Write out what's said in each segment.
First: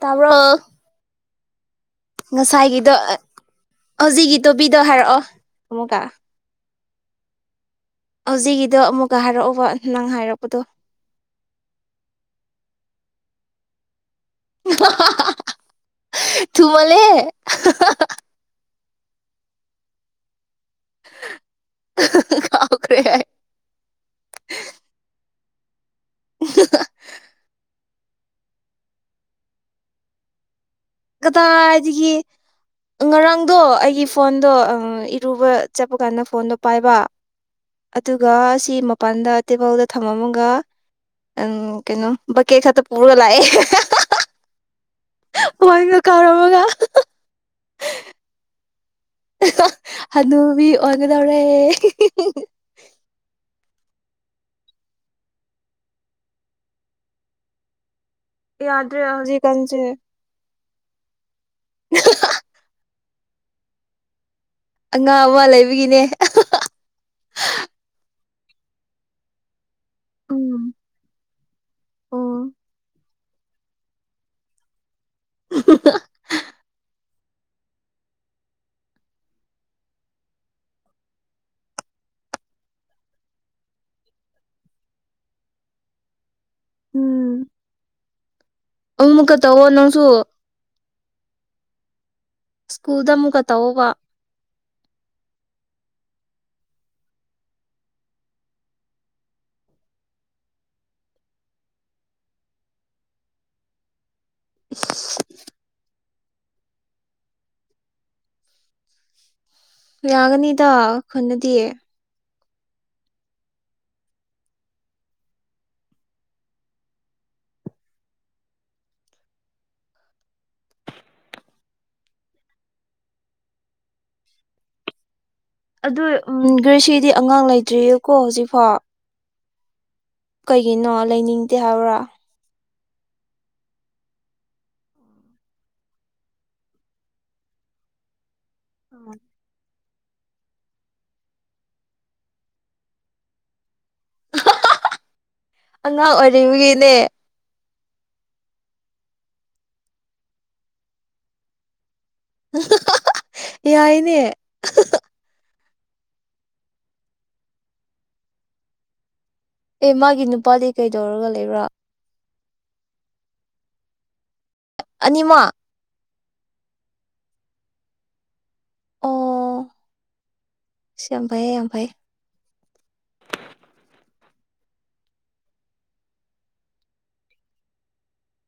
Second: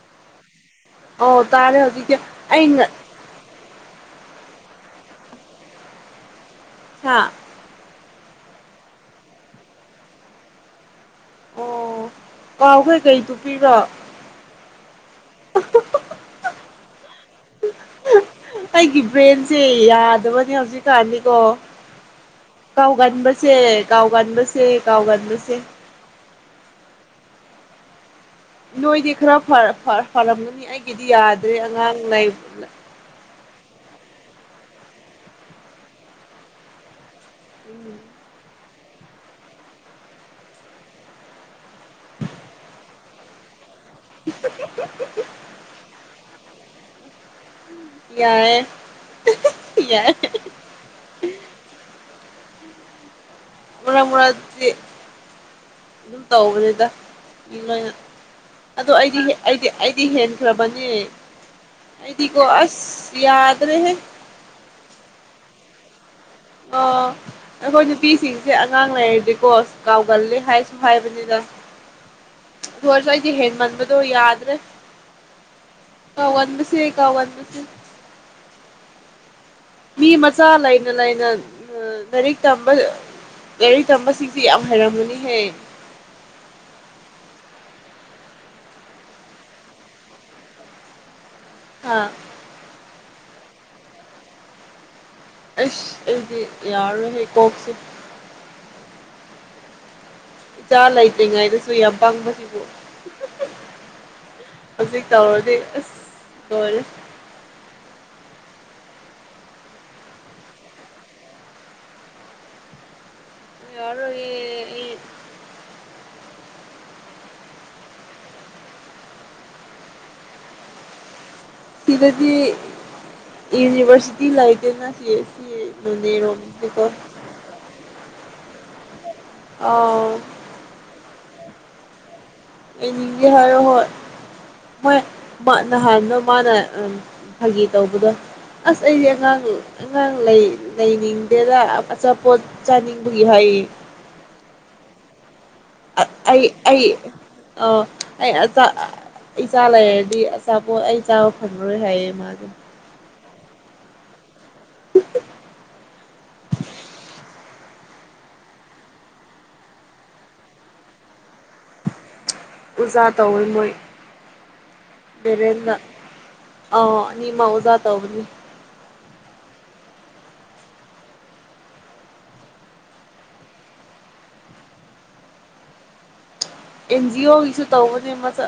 ꯇꯕ꯭ꯔ ꯑꯣ ꯇꯥꯔꯦ ꯍꯧ ꯉꯁꯥꯏꯒꯤꯗ ꯍꯧꯖꯤꯛꯒꯤ ꯇꯣꯕꯤꯗꯣ ꯍꯥꯏꯔꯛꯑꯣ ꯑꯃꯨꯛꯀꯥ ꯍꯥꯥ ꯍꯧꯖꯤꯛꯒꯤꯗꯣ ꯑꯃꯨꯛꯀ ꯍꯥꯏꯔꯛꯎꯕ ꯅꯪ ꯍꯥꯏꯔꯛꯄꯗꯣ ꯑꯥ ꯑꯩꯈꯣꯏ ꯀꯩ ꯇꯨꯞꯄꯤꯔ ꯊꯨ ꯃꯂ ꯑꯩꯒꯤ ꯕ꯭ꯔꯦꯟꯁꯦ ꯌꯥꯗꯕꯅꯤ ꯍꯧ ꯁꯤꯖꯤ ꯀꯥꯟꯅꯤꯀꯣ ꯀꯥꯎꯈ꯭ꯔꯦ ꯑꯩ ꯀꯥꯎꯒꯟꯕꯁꯦ ꯀꯥꯎꯒꯟꯕꯁꯦ ꯀꯥꯎꯒꯟꯕꯁꯦ [inaudible] ꯅꯣꯏ ꯗ ꯈꯔ ꯐꯔ ꯐ ꯐꯔꯂꯝꯅꯤ ꯀꯗꯥꯗꯒꯤ ꯉꯔꯥꯡꯗꯣ ꯑꯩꯒꯤ ꯐꯣꯟ ꯗꯣ ꯏꯔꯨꯕ ꯆꯠꯄ ꯀꯥꯟꯗ ꯐꯣꯟꯗꯣ ꯄꯥꯏꯕ ꯎꯝ ꯑꯗꯨꯒꯒ ꯁꯤ ꯃꯄꯥꯟꯗ ꯇꯦꯕꯜꯗ ꯊꯝꯃꯝꯃꯒ ꯀꯩꯅꯣ ꯕꯛꯀꯦ ꯈꯛꯇ ꯄꯨꯔꯒ ꯂꯥꯛꯑꯦ ꯦꯦ ꯃꯃꯣꯏꯒ ꯀꯥꯎꯔꯝꯃꯒ ꯌꯥꯔꯦ ꯑꯗꯨꯕꯤ ꯑꯣꯏꯒꯗꯧꯔꯦ ꯃꯣꯔꯥ ꯃꯣꯔꯥꯗꯤ ꯑꯗꯨꯝ ꯇꯧꯕꯅꯤꯗꯅ ꯑꯗꯣ ꯌꯥꯗ꯭ꯔꯦ ꯑꯩꯗꯤ ꯑꯩꯗꯤ ꯍꯧꯖꯤꯛꯀꯥꯟꯁꯦ ꯑꯩꯗꯤ ꯍꯦꯟꯈ꯭ꯔꯕꯟ ꯌꯦ ꯑꯩꯗꯤꯀꯣ ꯑꯁ ꯌꯥꯗꯅꯦꯦ ꯑꯉꯥꯡ ꯑꯋꯥ ꯂꯩꯕꯒꯤꯅꯦ ꯁꯤꯦ ꯑꯉꯥꯡ ꯂꯩꯔꯗꯤꯀꯣ ꯀꯥꯎꯒꯜ ꯂꯦ ꯎꯝ ꯍꯥꯏꯁꯨ ꯍꯥꯢꯕꯅꯤꯗ ꯑꯣ ꯑꯗꯨ ꯗꯤ ꯍꯡꯃꯟꯕꯗꯣ ꯌꯥꯗ꯭ꯔꯦ ꯋꯥꯟꯁꯦꯒꯟ ꯋꯥꯟ [unintelligible] ꯃꯤ ꯃꯆꯥ ꯂꯩꯅ ꯂꯩꯅ ꯂꯥꯏꯔꯤꯛ ꯂꯥꯏꯔꯤꯛ ꯇꯝꯕꯁꯤꯡꯗꯤ ꯌꯥꯝ ꯍꯩꯔꯝꯃꯅꯤꯍꯦ ꯎꯝ ꯑꯃꯃꯨꯛꯀ ꯇꯧꯑꯣ ꯅꯪꯁꯨ ꯑꯥ ꯁ꯭ꯀꯨꯜꯗ ꯑꯃꯨꯛꯀ ꯇꯧꯑꯣꯕ ꯑꯁ ꯑꯩꯗꯤ ꯌꯥꯔꯔꯣꯢꯍꯦ ꯀꯣꯛꯁꯦ ꯏꯆꯥꯥ ꯂꯩꯇ꯭ꯔꯤꯉꯥꯏꯗꯁꯨꯨ ꯌꯥꯝ ꯄꯪꯕꯁꯤꯕꯨ ꯍꯧꯖꯤꯛ ꯇꯧꯔꯗꯤ ꯑꯁ ꯂꯣꯢꯔꯦ ꯌꯥꯒꯅꯤꯗ ꯈꯟꯅꯗꯤ ꯌꯥꯔꯣꯢꯌꯦ ꯑꯩ ꯁꯤꯗꯗꯤ ꯌꯨꯅꯤꯚꯔꯁꯤꯇꯤ ꯂꯩꯇꯦꯅ ꯁꯤ ꯁꯤ ꯑꯗꯨ ꯅꯣꯅꯦꯔꯣꯝꯗꯗꯤꯀꯣ ꯒ꯭ꯔꯤꯁꯤꯗꯤ ꯑꯉꯥꯡ ꯂꯩꯇ꯭ꯔꯤꯌꯦꯀꯣ ꯍꯧꯖꯤꯛꯐꯥꯎ ꯑ ꯀꯩꯒꯤꯅꯣ ꯂꯩꯅꯤꯡꯗꯦ ꯍꯥꯏꯕ꯭ꯔꯥ ꯂꯩꯅꯤꯡꯗꯦ ꯍꯥꯏꯔꯣ ꯍꯣꯏ ꯃꯣꯏ ꯅꯍꯥꯟꯅ ꯃꯥꯅ ꯐꯥꯒꯤ ꯇꯧꯕꯗꯣ ꯑꯁ ꯑꯩꯗꯤ ꯑꯉꯥꯡ ꯑꯉꯥꯡ ꯂꯩꯅꯤꯡꯗꯦꯗ ꯑꯆꯥꯄꯣꯠ ꯆꯥꯅꯤꯡꯕꯒꯤ ꯍꯥꯏꯌꯦ ꯑꯉꯥꯡ ꯑꯣꯏꯔꯤꯔꯤꯕꯒꯤꯅꯦ ꯑ ꯑꯩꯆꯥ ꯏꯆꯥ ꯂꯩꯔꯗꯤ ꯑꯆꯥꯄꯣ ꯑꯩ ꯆꯥꯕ ꯐꯪꯉꯔꯣꯏ ꯍꯥꯏꯌꯦ ꯃꯥꯒꯝ ꯌꯥꯢꯅꯦ ꯎ ꯑꯦ ꯃꯥꯒꯤ ꯅꯨꯄꯥꯗꯤ ꯀꯩꯗꯧꯔꯒ ꯂꯩꯕ꯭ꯔꯥ ꯑꯣꯖꯥ ꯇꯧꯋ ꯃꯣꯏ ꯑꯅꯤꯃꯛ ꯗꯦꯕꯦꯟꯗ ꯑ ꯅꯤꯡꯃ ꯑꯣꯖꯥ ꯇꯧꯕꯅꯤ ꯑꯣ ꯌꯥꯝ ꯐꯩꯌꯦ ꯌꯥꯝ ꯐꯩꯌꯦ ꯑꯦꯟꯖꯤ ꯑꯣꯒꯤꯁꯨ ꯇꯧꯕꯅꯦ ꯃꯆ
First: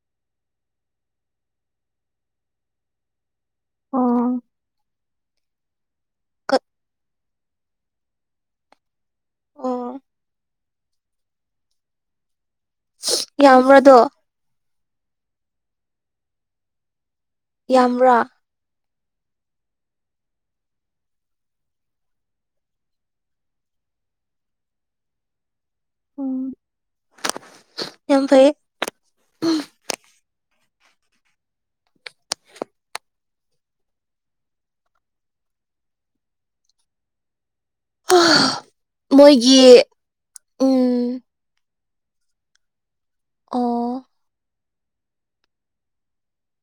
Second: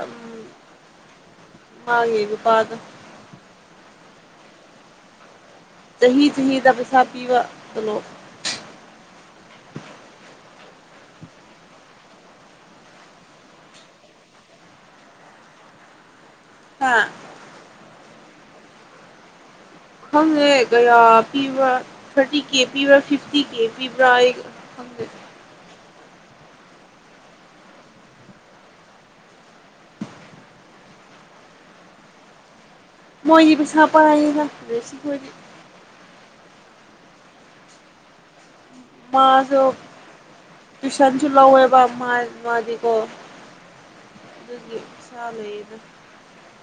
ꯃꯥꯒꯤ ꯅꯨꯄꯥꯗ [inaudible] ꯆꯍꯤ ꯆꯍꯤꯗ ꯄꯩꯁꯥ ꯄꯤꯕ ꯇꯣꯂꯣꯞ ꯑꯣ ꯌꯥ ꯃ꯭ꯔꯥꯗꯣ ꯍꯥꯥ ꯌꯥꯝꯕ꯭ꯔꯥ ꯈꯪꯉꯦ ꯀꯌꯥ ꯄꯤꯕ꯭ꯔ ꯊꯥꯔꯇꯤ ꯀꯦ ꯄꯤꯕ꯭ꯔꯥ ꯐꯤꯐꯇꯤ ꯀꯦ ꯄꯤꯕ꯭ꯔꯥ ꯑꯩ ꯈꯪꯗꯦ ꯎꯝ ꯌꯥꯝ ꯐꯩꯌꯦ ꯍ ꯃꯣꯏꯒꯤ ꯄꯩꯁꯥꯥ ꯄꯥꯏꯅ ꯖꯦꯁꯤꯈꯣꯢꯗꯤ ꯑꯣ ꯃꯥꯁꯨ ꯎꯝ ꯇ꯭ꯌꯨꯁꯟꯁꯨ ꯂꯧꯋꯦꯕ ꯃꯥꯖ ꯃꯥꯗꯤ ꯀ‌ꯣ ꯑꯣ ꯑꯗꯨꯒꯤ ꯄꯩꯁꯥ ꯂꯩꯗ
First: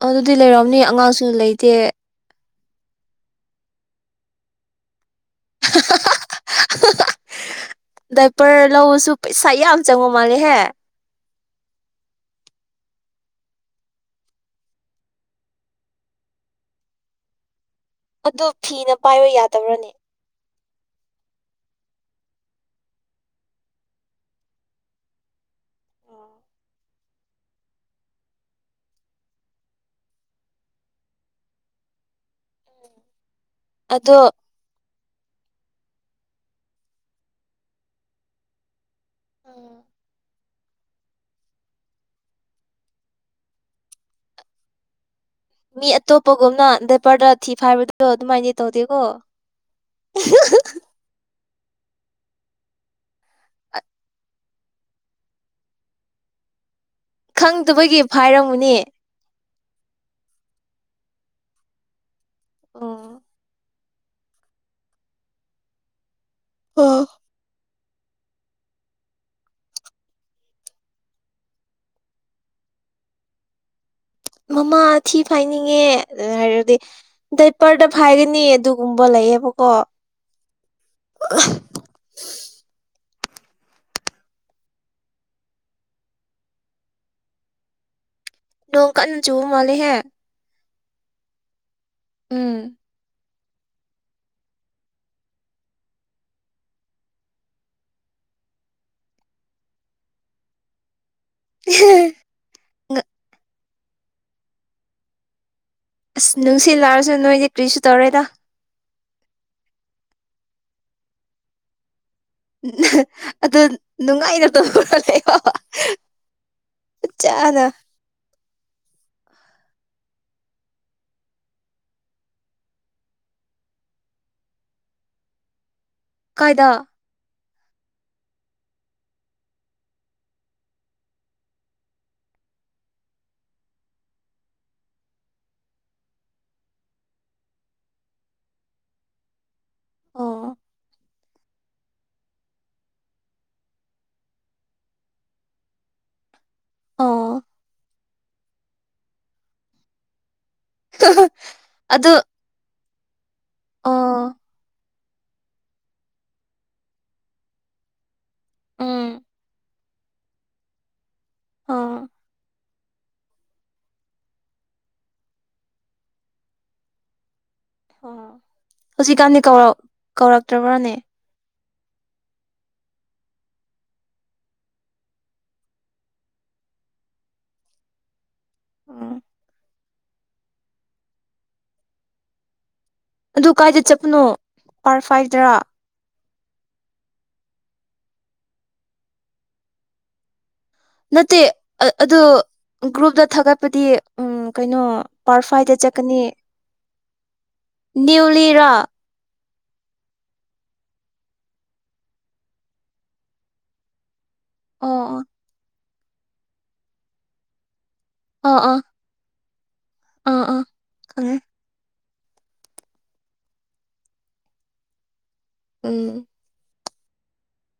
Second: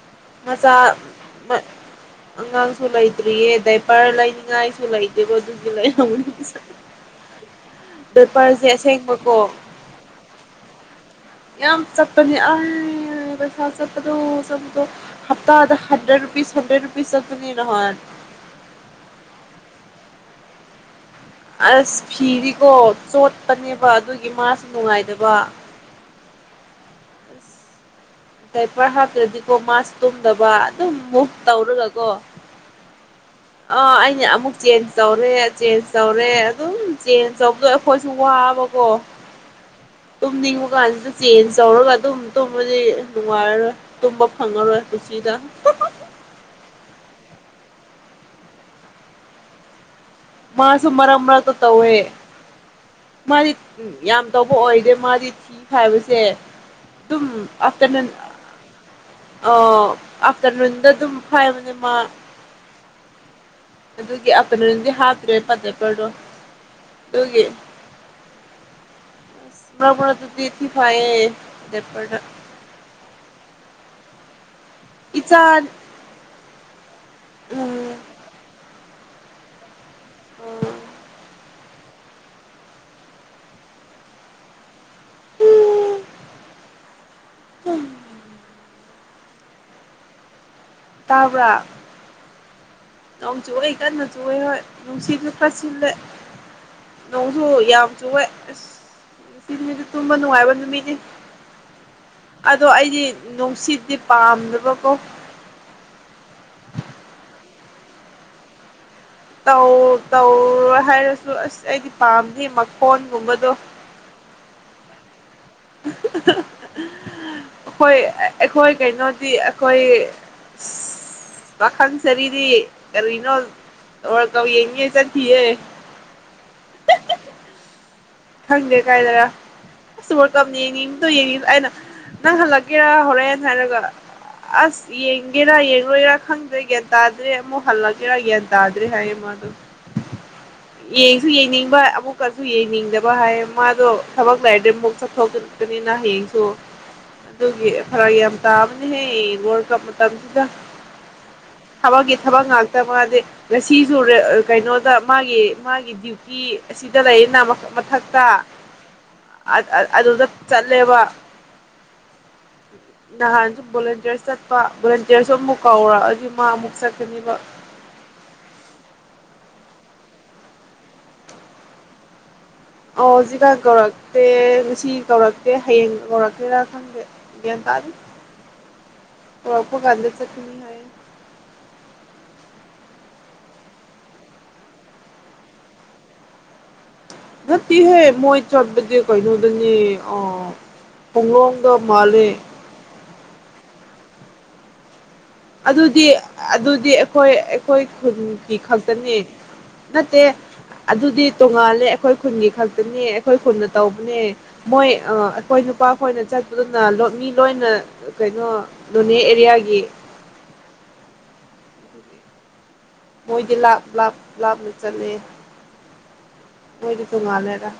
ꯑꯗꯨꯗꯤ ꯂꯩꯔꯝꯅꯤ ꯑꯉꯥꯡꯁꯨ ꯂꯩꯇꯦ ꯑꯉꯥꯡꯁꯨꯨ ꯂꯩꯇ꯭ꯔꯤ ꯌꯦ ꯗꯩꯄꯔ ꯂꯩꯅꯤꯡ ꯉꯥꯏꯁꯨꯨ ꯂꯩ ꯇ‌ꯦꯕ ꯑꯗꯨꯒꯤ ꯂꯩꯔꯝꯒꯅꯤ ꯄꯩꯁꯥ ꯗꯥꯏꯄꯔ ꯗꯥꯏꯄꯔꯁꯦ ꯂꯧꯕꯁꯨ ꯑꯁꯦꯡꯕꯀꯣ ꯄꯩꯁꯥ ꯌꯥꯝ ꯆꯪꯕ ꯃꯥꯜꯂꯦꯍꯦ ꯌꯥꯝ ꯆꯠꯄꯅꯤ ꯑꯩ ꯄꯩꯁꯥ ꯆꯠꯄꯗꯣ ꯆꯠꯄꯗꯣ ꯍꯞꯇꯥꯗ ꯍꯟꯗ꯭ꯔꯦꯠ ꯔꯨꯄꯤꯁ ꯍꯟꯗ꯭ꯔꯦꯠ ꯔꯨꯄꯤꯁ ꯆꯠꯄꯅꯤꯅ ꯅꯍꯂꯋꯥꯏ ꯑꯗ‌ꯣ ꯐꯤꯅ ꯄꯥꯏꯕ ꯌꯥꯗꯕ꯭ꯔꯅꯤ ꯑꯁ ꯐꯤꯗꯤꯀꯣ ꯆꯣꯠꯄꯅꯦꯕ ꯑꯗꯨꯒꯤ ꯃꯥꯁꯨ ꯅꯨꯡꯉꯥꯏꯗꯕ ꯑꯁ ꯗꯥꯏꯄꯔ ꯍꯥꯞꯇ꯭ꯔꯗꯤꯀꯣ ꯃꯥꯁ ꯇꯨꯝꯗꯕ ꯑꯗꯨꯝ ꯃꯨꯚ ꯇꯧꯔꯒꯀꯣ ꯑ ꯑꯗꯣ ꯑꯩꯅ ꯑꯃꯨꯛ ꯆ‌ꯦꯟꯖ ꯇꯧꯔꯦ ꯆꯦꯟꯖ ꯇꯧꯔꯦ ꯑꯗꯨꯝ ꯆꯦꯟꯖ ꯇꯧꯕꯗꯣ ꯑꯩꯈꯣꯏꯁꯨ ꯋꯥꯕꯀꯣ ꯇꯨꯝꯅꯤꯡ ꯗꯨꯀꯥꯟꯁꯨ ꯆꯦꯟꯖ ꯇꯧꯔꯒ ꯑꯗꯨꯝ ꯇꯨꯝꯕꯗꯤ ꯅꯨꯡꯉꯥꯏꯔꯔꯣꯏ ꯇꯨꯝꯕ ꯐꯪꯉꯔꯣꯏ ꯄꯨꯟꯁꯤꯗ ꯃꯤ ꯑꯇꯣꯞꯄꯒꯨꯝꯅ ꯗꯥꯏꯄꯔꯗ ꯊꯤ ꯐꯥꯏꯕꯗ‌ꯣ ꯑꯗꯨꯃꯥꯏꯅꯗꯤ ꯇꯧꯗꯦꯀꯣ ꯃꯥꯁꯨ ꯃꯔꯛ ꯃꯔꯛꯇ ꯇꯧꯋꯦ ꯃꯥꯗꯤ ꯌꯥꯝ ꯇꯧꯕ ꯑꯣꯏꯗꯦ ꯃꯥꯗꯤ ꯊꯤ ꯐꯥꯏꯕꯁꯦ ꯑꯗꯨꯝ ꯈꯪꯗꯕꯒꯤ ꯑꯥꯐꯇꯔꯅꯨꯟ ꯐꯥꯏꯔꯝꯃꯨꯅꯦ ꯑ ꯑꯐꯇꯔꯅꯨꯟꯗ ꯑꯗꯨꯝ ꯐꯥꯏꯕꯅ‌ꯦ ꯃꯥ ꯑꯣ ꯑꯗꯨꯒꯤ ꯑꯐꯇꯔꯅꯨꯟꯗꯤ ꯍꯥꯞ ꯇꯔ‌ꯦꯕ ꯗꯥꯏꯄꯔꯗ‌ꯣ ꯗꯨꯒꯤ ꯃꯔꯛ ꯃꯔꯛꯇꯗꯤ ꯊꯤ ꯐꯥꯏꯌ‌ꯦ ꯗꯥꯏꯄꯔꯗ ꯃꯃꯥ ꯊꯤ ꯏꯆꯥ ꯐꯥꯏꯅꯤꯡꯉꯦ ꯍꯥꯏꯔꯗꯤ ꯎꯝ ꯗꯥꯏꯄꯔꯗ ꯐꯥꯏꯒꯅꯤ ꯑꯗꯨ ꯒꯨꯝꯕ ꯂꯩꯌꯦꯕꯀꯣ ꯑꯣ ꯎꯝ ꯎꯝ ꯅ‌ꯣꯡ ꯀꯟꯅ ꯆꯨꯕ ꯃꯥꯜꯂ‌ꯦꯍ‌ꯦ ꯇꯥꯕ꯭ꯔ ꯅꯣꯡ ꯆꯨꯔ‌ꯦ ꯀꯟꯅ ꯆꯨꯋꯦ ꯍꯣꯏ ꯅꯨꯡꯁꯤꯠꯁꯨ ꯈꯔ ꯁꯤꯠꯂ‌ꯦ ꯅꯣꯡꯁꯨ ꯌꯥꯝ ꯆꯨꯑꯦ ꯑꯁ ꯉꯁꯤꯁꯨ ꯇꯨꯝꯕ ꯅꯨꯡꯉꯥꯏꯕ ꯅꯨꯃꯤꯠꯅꯤ ꯑꯗꯣ ꯑꯩꯗꯤ ꯅꯨꯡꯁꯤꯠ ꯁꯤ ꯄꯥꯝꯗꯕꯀꯣ ꯑꯁ ꯅꯨꯡꯁꯤꯠ ꯂꯥꯛꯑꯁꯨ ꯅꯣꯏꯗꯤ ꯀꯔꯤꯁꯨ ꯇꯧꯔ‌ꯣꯏꯗ ꯇꯧ ꯇꯧꯔ‌ꯣꯏ ꯍꯥꯏꯔꯁꯨ ꯑꯁ ꯑꯩꯗꯤ ꯄꯥꯝꯗꯦ ꯎꯝ ꯃꯈꯣꯟꯒꯨꯝꯕꯗꯣ ꯑꯗꯨ ꯅꯨꯡꯉꯥꯏꯅ ꯇꯧ ꯌ‌ꯣ ꯍꯣꯏ ꯑꯩꯈꯣꯏ ꯀꯩꯅꯣꯗꯤ ꯑꯩꯈꯣꯏ ꯄꯥꯈꯪ ꯆꯔꯤꯗꯤ ꯀꯔꯤꯅꯣ ꯇꯧꯔ ꯇꯧ ꯌꯦꯡꯅꯤꯌꯦ ꯆꯠꯈꯤꯌꯦ ꯀꯥꯏꯗꯥ ꯈꯪꯗꯦ ꯀꯥꯏꯗꯔ ꯑꯁ ꯋꯔꯀꯞ ꯌꯦꯡꯅꯤꯡꯇꯣ ꯌꯦꯡꯅꯤꯡ ꯑꯩꯅ ꯅꯪ ꯍꯜꯂꯛꯀꯦꯔꯥ ꯍꯣꯔꯦꯟ ꯍꯥꯏꯔꯒ ꯑꯁ ꯌꯦꯡꯒꯦꯔꯥ ꯌꯦꯡꯔꯣꯏꯔꯥ ꯈꯪꯗ꯭ꯔꯦ ꯒ꯭ꯌꯥꯟ ꯇꯥꯗ꯭ꯔꯦ ꯑꯃꯨꯛ ꯍꯜꯂꯛꯀꯦꯔꯥ ꯒꯌꯥꯟ ꯇꯥꯗ꯭ꯔꯦ ꯍꯥꯏꯌꯦ ꯃꯥꯗꯣ ꯑꯣ ꯌꯦꯡꯁꯨ ꯌꯦꯡꯅꯤꯡꯕ ꯑꯃꯨꯛꯀꯁꯨ ꯌꯦꯡꯅꯤꯡꯗꯕ ꯕ ꯍꯥꯏꯌꯦ ꯃꯥꯗꯣ ꯊꯕꯛ ꯂꯩꯔꯗꯤ ꯑꯃꯨꯛ ꯆꯠꯊꯣꯛ ꯆꯠꯀꯅꯤꯅ ꯍꯌꯦꯡꯁꯨ ꯑꯣ ꯑꯗꯨꯒꯤ ꯐꯔꯛ ꯌꯥꯝ ꯇꯥꯕꯅꯤꯍꯦ ꯋꯥꯔꯀꯞ ꯃꯇꯝ ꯑꯗꯣ ꯇꯃꯥꯗꯤ ꯉꯖꯤꯖꯨ ꯔꯦ ꯑꯥ ꯀꯩꯅꯣ ꯇ ꯃꯥꯒꯤ ꯃꯥꯒꯤ ꯗ꯭ꯌꯨꯇꯤ ꯑꯁꯤꯗ ꯂꯩꯌꯦꯅ ꯈꯛꯇ ꯎꯝ ꯑ ꯑ ꯑꯗꯨꯗ ꯆꯠꯂꯦꯕ ꯑꯥ ꯅꯍꯥꯟꯖꯨ ꯚꯣꯂꯦꯟꯇꯤꯌꯔꯁ ꯆꯠꯄ ꯚꯣꯂꯦꯟꯇꯤꯌꯔꯁꯨ ꯑꯃꯨꯛ ꯀꯧꯔꯑꯗꯤ ꯃꯥ ꯑꯃꯨꯛ ꯆꯠꯀꯅꯤꯕ ꯑ ꯍꯨꯖꯤꯛꯀꯥꯟꯗꯤ ꯀꯧꯔꯛ ꯀꯧꯔꯛꯇ꯭ꯔꯕ꯭ꯔꯥꯅꯦ ꯑꯣꯖꯤꯒꯥꯟ ꯀꯧꯔꯛꯇꯦ ꯉꯁꯤ ꯀꯧꯔꯛꯇꯦ ꯍꯌꯦꯡ ꯀꯧꯔꯛꯀꯦꯔꯥ ꯈꯪꯗꯦ ꯒ꯭ꯌꯥꯟ ꯇꯥꯗꯦ ꯎꯝ [unintelligible] ꯕꯒꯥꯟꯗ ꯆꯠꯀꯅꯤ ꯍꯥꯏꯌꯦ ꯑꯗꯨ ꯀꯥꯏꯗ ꯆꯠꯄꯅꯣ ꯄꯥꯔ ꯐꯥꯏꯗ꯭ꯔꯥ ꯅꯠꯇꯤꯍꯦ ꯃꯣꯏ ꯆꯠꯕꯗꯤ ꯀꯦꯅꯣꯗꯅꯤ ꯑꯥ ꯅꯠꯇꯦ ꯄꯨꯡꯂꯣꯡꯗ ꯑꯗꯨ ꯃꯥꯜꯂꯦ ꯒ꯭ꯔꯨꯞꯇ ꯊꯥꯒꯠꯄꯗꯤ ꯎꯝ ꯀꯩꯅꯣ ꯄꯥꯔꯠ ꯐꯥꯏꯚꯇ ꯑꯗꯨꯗꯤ ꯆꯠꯀꯅꯤ ꯑꯗꯨꯗꯤ ꯑꯩꯈꯣꯏ ꯑꯩꯈꯣꯏ ꯈꯨꯟꯒꯤ ꯅ꯭ꯌꯨꯂꯤꯔꯥ ꯈꯛꯇꯅꯤ ꯅꯠꯇꯦ ꯑꯗꯨꯗꯤ ꯇꯣꯉꯥꯜꯂꯦ ꯑꯩꯈꯣꯏ ꯈꯨꯟꯒꯤ ꯈꯛꯇꯅꯦ ꯑꯩꯈꯣꯏ ꯈꯨꯟꯅ ꯇꯧꯕꯅꯦ ꯃꯣꯏ ꯑ ꯑꯣ ꯑꯩꯈꯣꯏ ꯅꯨꯄꯥ ꯈꯣꯏꯅ ꯆꯠꯄꯗꯨꯅ ꯂꯣꯠ ꯃꯤ ꯂꯣꯏꯅ ꯀꯩꯅꯣ ꯑꯣ ꯑꯥ ꯑꯥ ꯅꯣꯅꯦ ꯑꯦꯔꯤꯌꯥꯒꯤ ꯎꯝ ꯃꯣꯏꯗꯤ ꯂꯥꯞ ꯂꯥꯞ ꯂꯥꯞꯅ ꯆꯠꯂꯦ ꯎꯝ ꯃꯣꯏꯗꯤ ꯇꯣꯉꯥꯜꯂꯦꯗꯥ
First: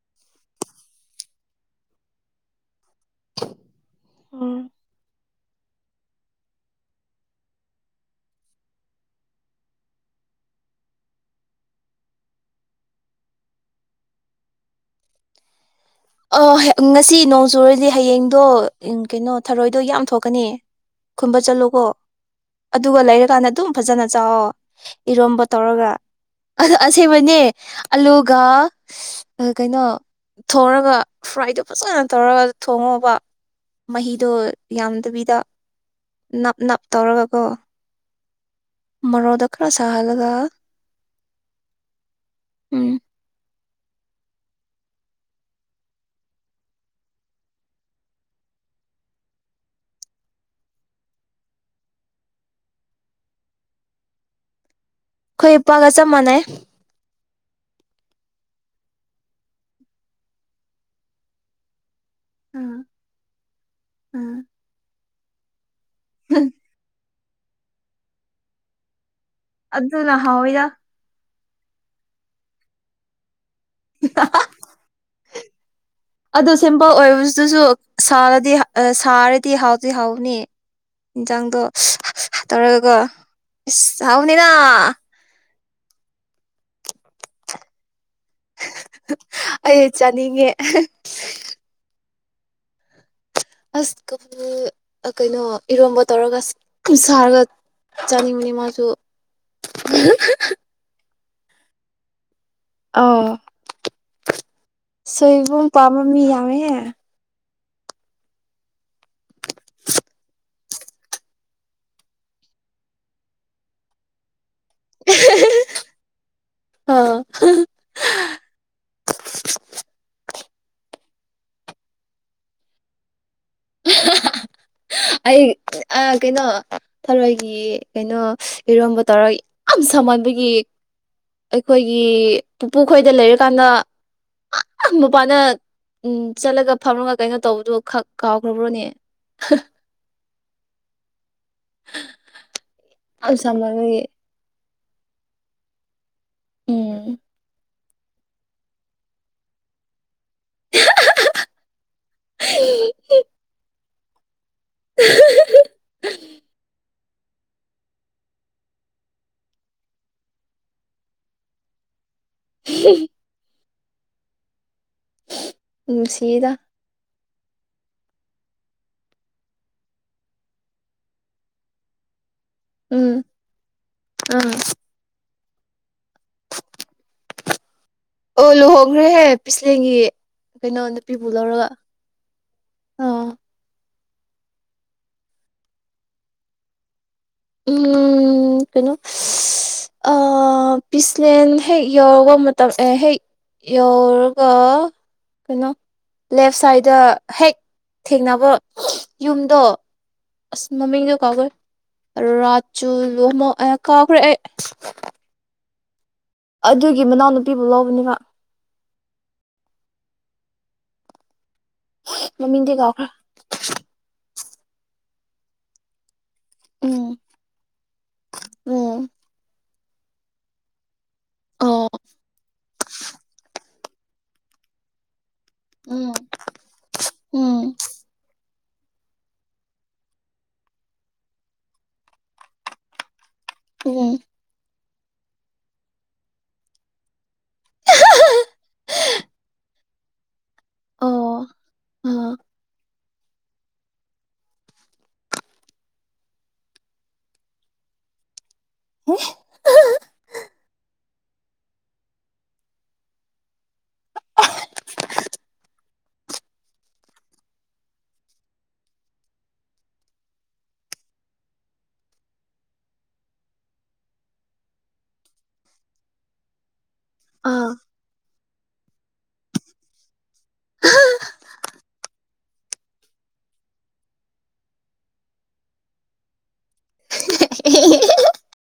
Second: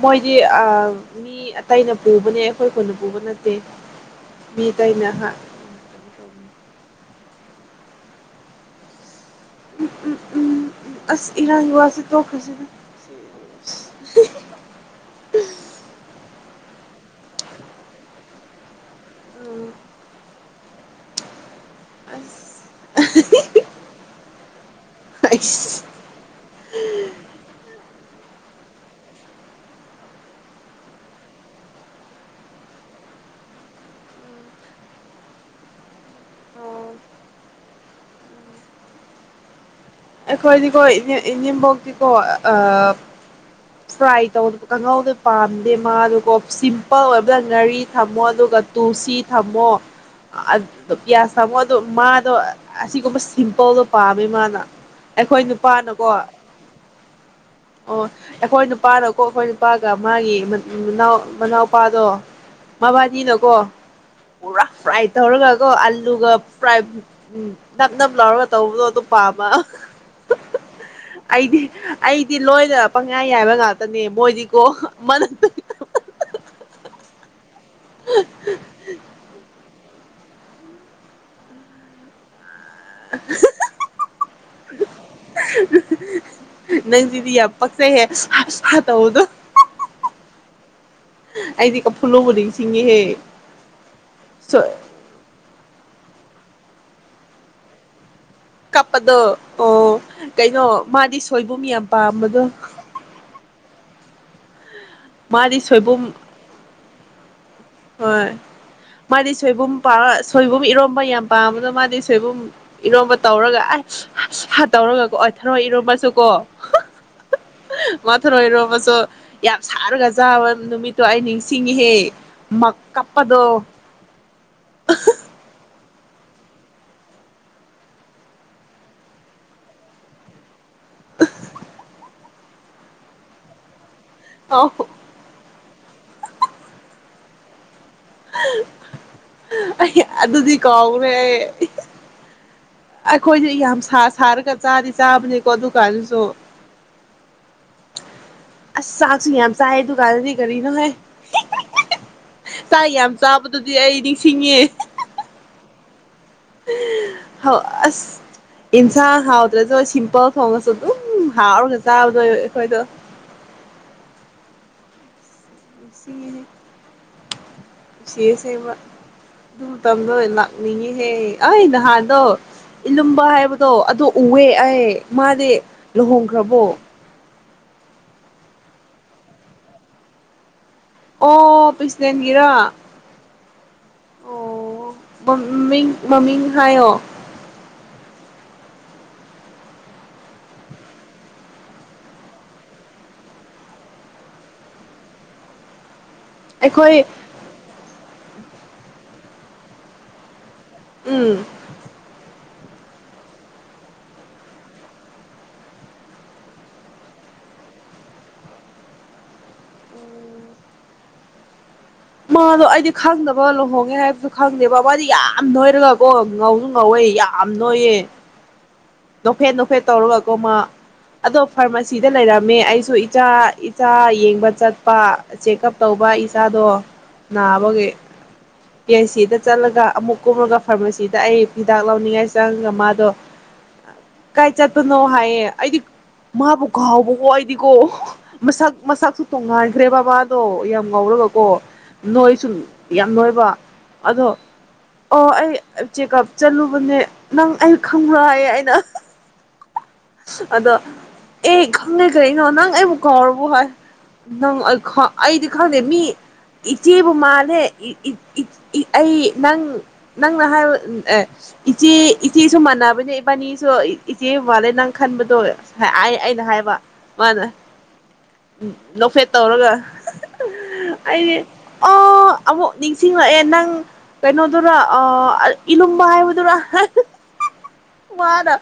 ꯃꯣꯏꯗꯤ ꯑꯥ ꯃꯤ ꯑꯇꯩꯅ ꯄꯨꯕꯅꯦ ꯑꯩꯈꯣꯏ ꯈꯨꯟ ꯄꯨꯕ ꯅꯠꯇꯦ ꯃꯤ ꯎꯝ ꯑꯥꯇꯩꯅ [unintelligible] ꯎꯝ ꯎꯝ ꯑꯁ ꯏꯔꯥꯡꯒꯤ ꯋꯥꯁꯤ ꯇꯣꯈꯔ꯭ꯁꯤꯗ ꯑ ꯉꯁꯤ ꯅꯣꯡ ꯆꯨꯨꯔꯗꯤ ꯍꯌꯦꯡꯗꯣ ꯀꯩꯅꯣ ꯊꯔꯣꯏꯗꯣ ꯌꯥꯝ ꯊꯣꯛꯀꯅꯤ ꯈꯨꯝꯕ ꯆꯠꯂꯨ ꯀꯣ ꯑꯁ ꯑꯗꯨꯒ ꯂꯩꯔꯀꯥꯟꯗ ꯑꯗꯨꯝ ꯐꯖꯅ ꯆꯥꯎꯑꯣ ꯏꯔꯣꯝꯕ ꯑꯩꯁ ꯇꯧꯔꯒ ꯑ ꯑꯁꯦꯡꯕꯩꯅꯦ ꯑꯂꯨ ꯀꯩꯅꯣ ꯊꯛ ꯑꯗꯨꯒ ꯐ꯭ꯔꯥꯏꯗꯣ ꯐꯖꯅ ꯇꯧꯔꯒ ꯊꯣꯡꯉꯣꯕ ꯃꯍꯤꯗꯣ ꯌꯥꯝꯗꯕꯤꯗ ꯅꯞ ꯅꯞ ꯑꯣ ꯇꯧꯔꯒꯀꯣ ꯃꯔꯣꯗ ꯑꯩꯈꯣꯏꯒꯤꯀꯣ ꯏꯅꯤꯡꯦꯝꯕꯣꯛꯇꯀꯣ ꯎꯝ ꯐ꯭ꯔꯥꯏ ꯇꯧ ꯀꯥꯡꯍꯧꯗ ꯄꯥꯝꯗꯦ ꯃꯥꯗꯨꯀꯣ ꯁꯤꯝꯄꯜ ꯑꯣꯏꯕꯗ ꯉꯥꯔꯤ ꯊꯝꯃꯣ ꯑꯗꯨꯒ ꯇꯨꯜꯁꯤ ꯊꯝꯃꯣ ꯄꯤꯌꯥꯁ ꯊꯝꯃꯣ ꯑ ꯃꯥꯗꯣ ꯑꯁꯤꯒꯨꯝꯕ ꯁꯤꯝꯄꯜꯗꯣ ꯄꯥꯝꯃꯦ ꯃꯥꯅ ꯑꯩꯈꯣꯏ ꯈ ꯄꯒ ꯆ ꯅꯨꯄꯥꯅꯀꯣ ꯃꯅꯦꯦ ꯑꯣ ꯑꯩꯈꯣꯏ ꯅꯨꯄꯥꯅꯀꯣ ꯑꯩꯈꯣꯏ ꯅꯨꯄꯥꯒ ꯃꯥꯒꯤꯅꯥꯎ ꯃꯅꯥꯎꯄꯥꯗꯣ ꯎꯝ ꯃꯕꯗꯤꯅꯀꯣ ꯎꯝ ꯄꯨꯔꯥ ꯐꯥꯏꯠ ꯍꯔꯒ ꯑꯜꯂꯨꯒ ꯐ꯭ꯔꯥꯏ ꯎꯝ ꯅꯞ ꯅꯞ ꯂꯥꯎꯔꯒ ꯇꯧꯕꯗꯣ ꯑꯗꯨꯝ ꯄꯥꯝꯕ ꯑꯗꯨꯂ ꯍ ꯑꯣꯏꯣꯏꯗ ꯑꯩꯗꯤ ꯑꯩꯗꯤ ꯂꯣꯏꯅ ꯄꯪꯉꯥꯏ ꯍꯥꯏꯕ ꯉꯥꯛꯇꯅꯦ ꯃꯣꯏꯗꯤꯀꯣꯅ ꯑꯗꯨꯁꯨ ꯁꯥꯗꯤ ꯁꯔꯗꯤ ꯍ ꯍꯧꯖꯤꯛ ꯍꯥꯎꯅꯤ ꯌꯦꯟꯁꯥꯡꯗꯣ ꯇꯧꯔꯒꯒꯣ ꯏ ꯍꯥꯎꯅꯤꯅ ꯅꯪꯁꯤꯗꯤ ꯌꯥꯝ ꯄꯛꯁ ꯍꯦ ꯑꯩ ꯆꯥꯅꯤꯡꯉꯦ ꯐꯂꯣꯕꯨꯗꯤꯡꯁꯤꯁꯤꯡꯦꯍꯦ ꯑꯁ ꯀꯕꯨ ꯀꯩꯅꯣ ꯏꯔꯣꯝꯕ ꯇꯧꯔꯒ ꯑꯁ ꯁꯒꯠ ꯀꯄꯗꯣ ꯑꯣ ꯀꯩꯅꯣ ꯃꯥꯗꯤ ꯁꯣꯏꯕꯨꯝ ꯌꯥꯝ ꯄꯥꯝꯕꯗꯣ ꯑꯥ ꯁꯣꯏꯕꯨꯝ ꯄꯥꯝꯝꯕ ꯃꯤ ꯌꯥꯝꯃꯦꯍꯦ ꯍꯣꯏ ꯃꯥꯗꯤ ꯁꯣꯏꯕꯨꯝ ꯄꯥ ꯁꯣꯏꯕꯨꯝ ꯏꯔꯣꯝꯕ ꯌꯥꯝ ꯄꯥꯝꯕꯗꯣ ꯃꯥꯗꯤ ꯁꯣꯏꯕꯨꯝ ꯏꯔꯣꯝꯕ ꯇꯧꯔꯒ ꯑ ꯇꯧꯔꯒꯀꯣ ꯑꯣꯏ ꯊꯔꯣꯏ ꯏꯔꯣꯃꯁꯨ ꯀꯣ ꯑ ꯃꯥ ꯊꯔꯣꯏ ꯏꯔꯣꯝꯕꯁꯨ ꯌꯥꯝ ꯁꯥꯔꯒ ꯆꯥꯕ ꯅꯨꯃꯤꯠꯇꯣ ꯑꯩ ꯅꯤꯡꯁꯤꯡꯉꯍꯦ ꯃꯀꯥ ꯑꯗꯣ ꯑꯩ ꯀꯩꯅꯣ ꯊꯔꯣꯏꯒꯤ ꯀꯩꯅꯣ ꯏꯔꯣꯝꯕ ꯇꯧꯔꯒ ꯌꯥꯝ ꯁꯍꯟꯕꯒꯤ ꯑꯩꯈꯣꯏꯒꯤ ꯄꯨꯄꯨ ꯈꯣꯏꯗ ꯂꯩꯔꯀꯥꯟꯗ ꯑꯧ ꯝꯕ ꯄꯅ ꯎꯝ ꯆꯠꯂꯒ ꯐꯝꯔꯒ ꯀꯩꯅꯣ ꯇꯧꯕꯗꯨꯣ ꯈ ꯀꯥꯎ ꯈꯕꯨꯔꯣ ꯅꯌꯦ ꯑꯩ ꯑꯗꯨꯗꯤ ꯀꯧꯈ꯭ꯔꯦ ꯑꯩꯈꯣꯏꯁꯦ ꯌꯥꯝ ꯁꯥ ꯁꯥꯔꯒ ꯆꯥꯔꯤ ꯆꯥꯕꯅꯤ ꯀꯧꯕꯗꯨꯀ ꯑꯗꯨꯁꯨ ꯎꯝ ꯑꯁ ꯆꯆꯨꯏ ꯌꯥꯝ ꯆꯦ ꯗꯨꯀꯥꯟꯗꯤ ꯔꯤꯅ ꯍ ꯁꯥꯏ ꯌꯥꯝ ꯆꯥꯕꯗꯨꯗꯤ ꯑꯩ ꯅꯤꯡꯊꯤꯡꯕꯥ꯫ [unintelligible] [unintelligible] ꯍꯥꯑꯣ ꯑꯥꯁ ꯑꯦꯅꯖꯥꯡ ꯍ꯭ꯋꯠꯔꯥꯁꯨ ꯁꯤꯝꯄꯜ ꯊꯣꯉ꯭ꯒꯥꯁꯨ ꯑꯗꯨꯝ ꯍꯥꯑꯣꯔꯥꯒꯥ ꯆꯥꯕꯥ꯫ ꯅꯣꯏ ꯑꯩꯈꯣꯏꯗ ꯎꯝ ꯁꯤꯗ ꯎꯆ ꯎꯆꯁꯦꯕ ꯑꯗꯨ ꯇꯝꯗꯣ ꯂꯥꯛꯅꯤꯡꯉꯤꯍꯦ ꯑꯩ ꯅꯍꯥꯟꯗꯣ ꯎꯝ ꯏꯂꯨꯝꯕ ꯍꯥꯏꯕꯗꯣ ꯑꯗꯨ ꯎꯑꯦ ꯑꯥ ꯑꯩ ꯃꯥꯗꯤ ꯂꯨꯍꯣꯡꯒ꯭ꯔꯥꯕꯣ꯫ ꯑꯣ ꯂꯨꯍꯣꯡꯒ꯭ꯔꯦ ꯍ ꯄꯤꯁꯂꯦꯟꯒꯤ ꯀꯦꯏꯅꯣ ꯅꯨꯄꯤ ꯕꯨ ꯂ꯭ꯔꯒꯥ꯫ ꯑꯣ ꯃꯥꯃꯤꯡ ꯃꯥꯃꯤꯡ ꯍ꯭ꯌꯣ꯫ ꯎ ꯀꯩꯅꯣ ꯄꯤꯁꯂꯦꯟ ꯍꯦꯛ ꯌꯧꯔꯒ ꯃꯇꯝ ꯍꯦꯛ ꯌꯧꯔꯒ ꯀꯩꯅꯣ ꯂꯦꯐꯠ ꯁꯥꯏꯗ ꯗꯥ ꯑꯩꯈꯣꯏ ꯍꯦꯛ꯫ ꯊꯦꯡꯕꯥ ꯌꯨꯃꯗꯨ꯫ ꯑꯁ ꯃꯥꯃꯤꯡ ꯗꯨ ꯎꯝ ꯀꯥꯎꯒ꯭ꯔꯦ꯫ ꯔꯥꯖꯨ ꯂꯣꯝꯃꯥ ꯑꯦꯍꯍ ꯀꯥꯎꯒ꯭ꯔꯦ ꯑꯩ꯫ ꯑꯗꯨꯒꯤ ꯃꯅꯥꯎ ꯅꯨꯄꯤ ꯕꯨ ꯂꯧꯕꯅꯦ ꯃꯥ꯫ ꯃꯥ ꯗꯨ ꯃꯃꯤꯡꯗꯤ ꯏꯩꯗꯤ ꯀꯥꯎꯈ꯭ꯔꯦ ꯈ꯭ꯪꯗꯦꯕꯥ ꯂꯨꯍꯣꯡꯉꯦ ꯍꯥꯏꯕꯥꯗꯨ ꯈ꯭ꯪꯗꯦ ꯕꯥ ꯃꯥ ꯗꯤ ꯌꯥꯝ ꯅꯣꯏꯔꯥꯒꯥ ꯀꯣ꯫ ꯉꯣꯎ ꯁꯨ ꯉꯣꯎꯏ ꯎꯝ ꯌꯝꯝ ꯅꯣꯏꯌꯦ꯫ ꯎꯝ ꯅꯣꯒꯀꯐꯦꯠ ꯅꯣꯒꯀꯐꯦꯠ꯫ ꯇꯩꯔꯒꯥ ꯀꯣ ꯃꯥ꯫ ꯑꯗꯨ ꯑꯣ ꯐꯥꯔꯃꯥꯁꯤ ꯗꯥ ꯂꯦꯏꯔꯃꯦ ꯏꯁꯨ ꯑꯦꯆꯥ ꯏ ꯑꯤꯆꯥ ꯌꯦꯡꯕꯥ ꯆ꯭ꯠꯄꯥ꯫ ꯆꯦꯀꯑꯞ ꯇ꯭ꯕꯥꯕꯥ ꯎꯝ ꯑꯤꯆꯥ ꯗꯨ ꯎꯝ ꯅꯕꯥꯒꯤ꯫ ꯄꯤ-ꯑꯩꯆ-ꯁꯤꯗ ꯆꯠꯂꯒ ꯑꯃꯨꯛ ꯀꯨꯝꯃꯒ ꯐꯥꯔꯃꯥꯁꯤꯗ ꯑꯩ ꯍꯤꯗꯥꯛ ꯂꯧꯅꯤꯡꯉꯥꯏ ꯆꯪꯉꯒ ꯃꯥꯗꯣ ꯎꯨꯝ ꯀꯅꯣ ꯍꯥꯏꯌꯦ ꯑꯩꯗꯤ ꯃꯥꯕꯨ ꯀꯥꯎꯕꯀꯣ ꯑꯩꯗꯤꯀꯣ ꯃꯁꯛ ꯃꯁꯛꯁꯨ ꯇꯣꯡꯉꯥꯏꯈ꯭ꯔꯦ ꯕꯥ ꯗꯣ ꯌꯥꯝ ꯉꯧꯔꯒ ꯑꯣ ꯀꯣ ꯑꯥ ꯅꯣꯏ ꯁꯨ ꯌꯥꯝ ꯅꯣꯏꯕ ꯑꯗꯣ ꯑꯣ ꯑꯩ ꯆꯦꯛꯀꯞ ꯆꯠꯂꯨꯕꯅꯦ ꯅꯪ ꯑꯩ ꯈꯪꯕ꯭ꯔ ꯍꯥꯏꯌꯦ ꯑꯩꯅ ꯑꯗꯣ ꯑꯦ ꯈꯪꯉꯦ ꯀꯔꯤꯅꯣ ꯅꯪ ꯑꯩꯕꯨ ꯀꯧꯔꯕ ꯑꯩꯗꯤ ꯈꯪꯗꯦ ꯃꯤ ꯏꯆꯦꯕꯨ ꯃꯥꯜꯂꯦ ꯑꯩ ꯅꯪ ꯅꯪꯅ ꯍꯥꯏꯕ ꯑꯦ ꯏꯆꯦ ꯏꯆꯦꯁꯨ ꯃꯥꯟꯅꯕꯅꯦ ꯏꯕꯥꯅꯤ ꯏꯆꯦ ꯃꯥꯟꯂꯦ ꯅꯪ ꯈꯟꯕꯗꯣ ꯑꯩ ꯑꯩꯅ ꯍꯥꯏꯕ ꯃꯥꯅ ꯑꯥ ꯅꯣꯛꯐꯦꯠ ꯇꯧꯔꯒ ꯑꯩꯗꯤ ꯑꯥ ꯑꯃꯨꯛ ꯅꯤꯡꯁꯤꯡꯂꯛꯑꯦ ꯅꯪ ꯀꯩꯅꯣꯗꯨꯔ ꯏꯂꯨꯝꯕ ꯍꯥꯏꯕꯗꯨꯔ ꯍꯥ ꯍꯥ ꯃꯥꯅ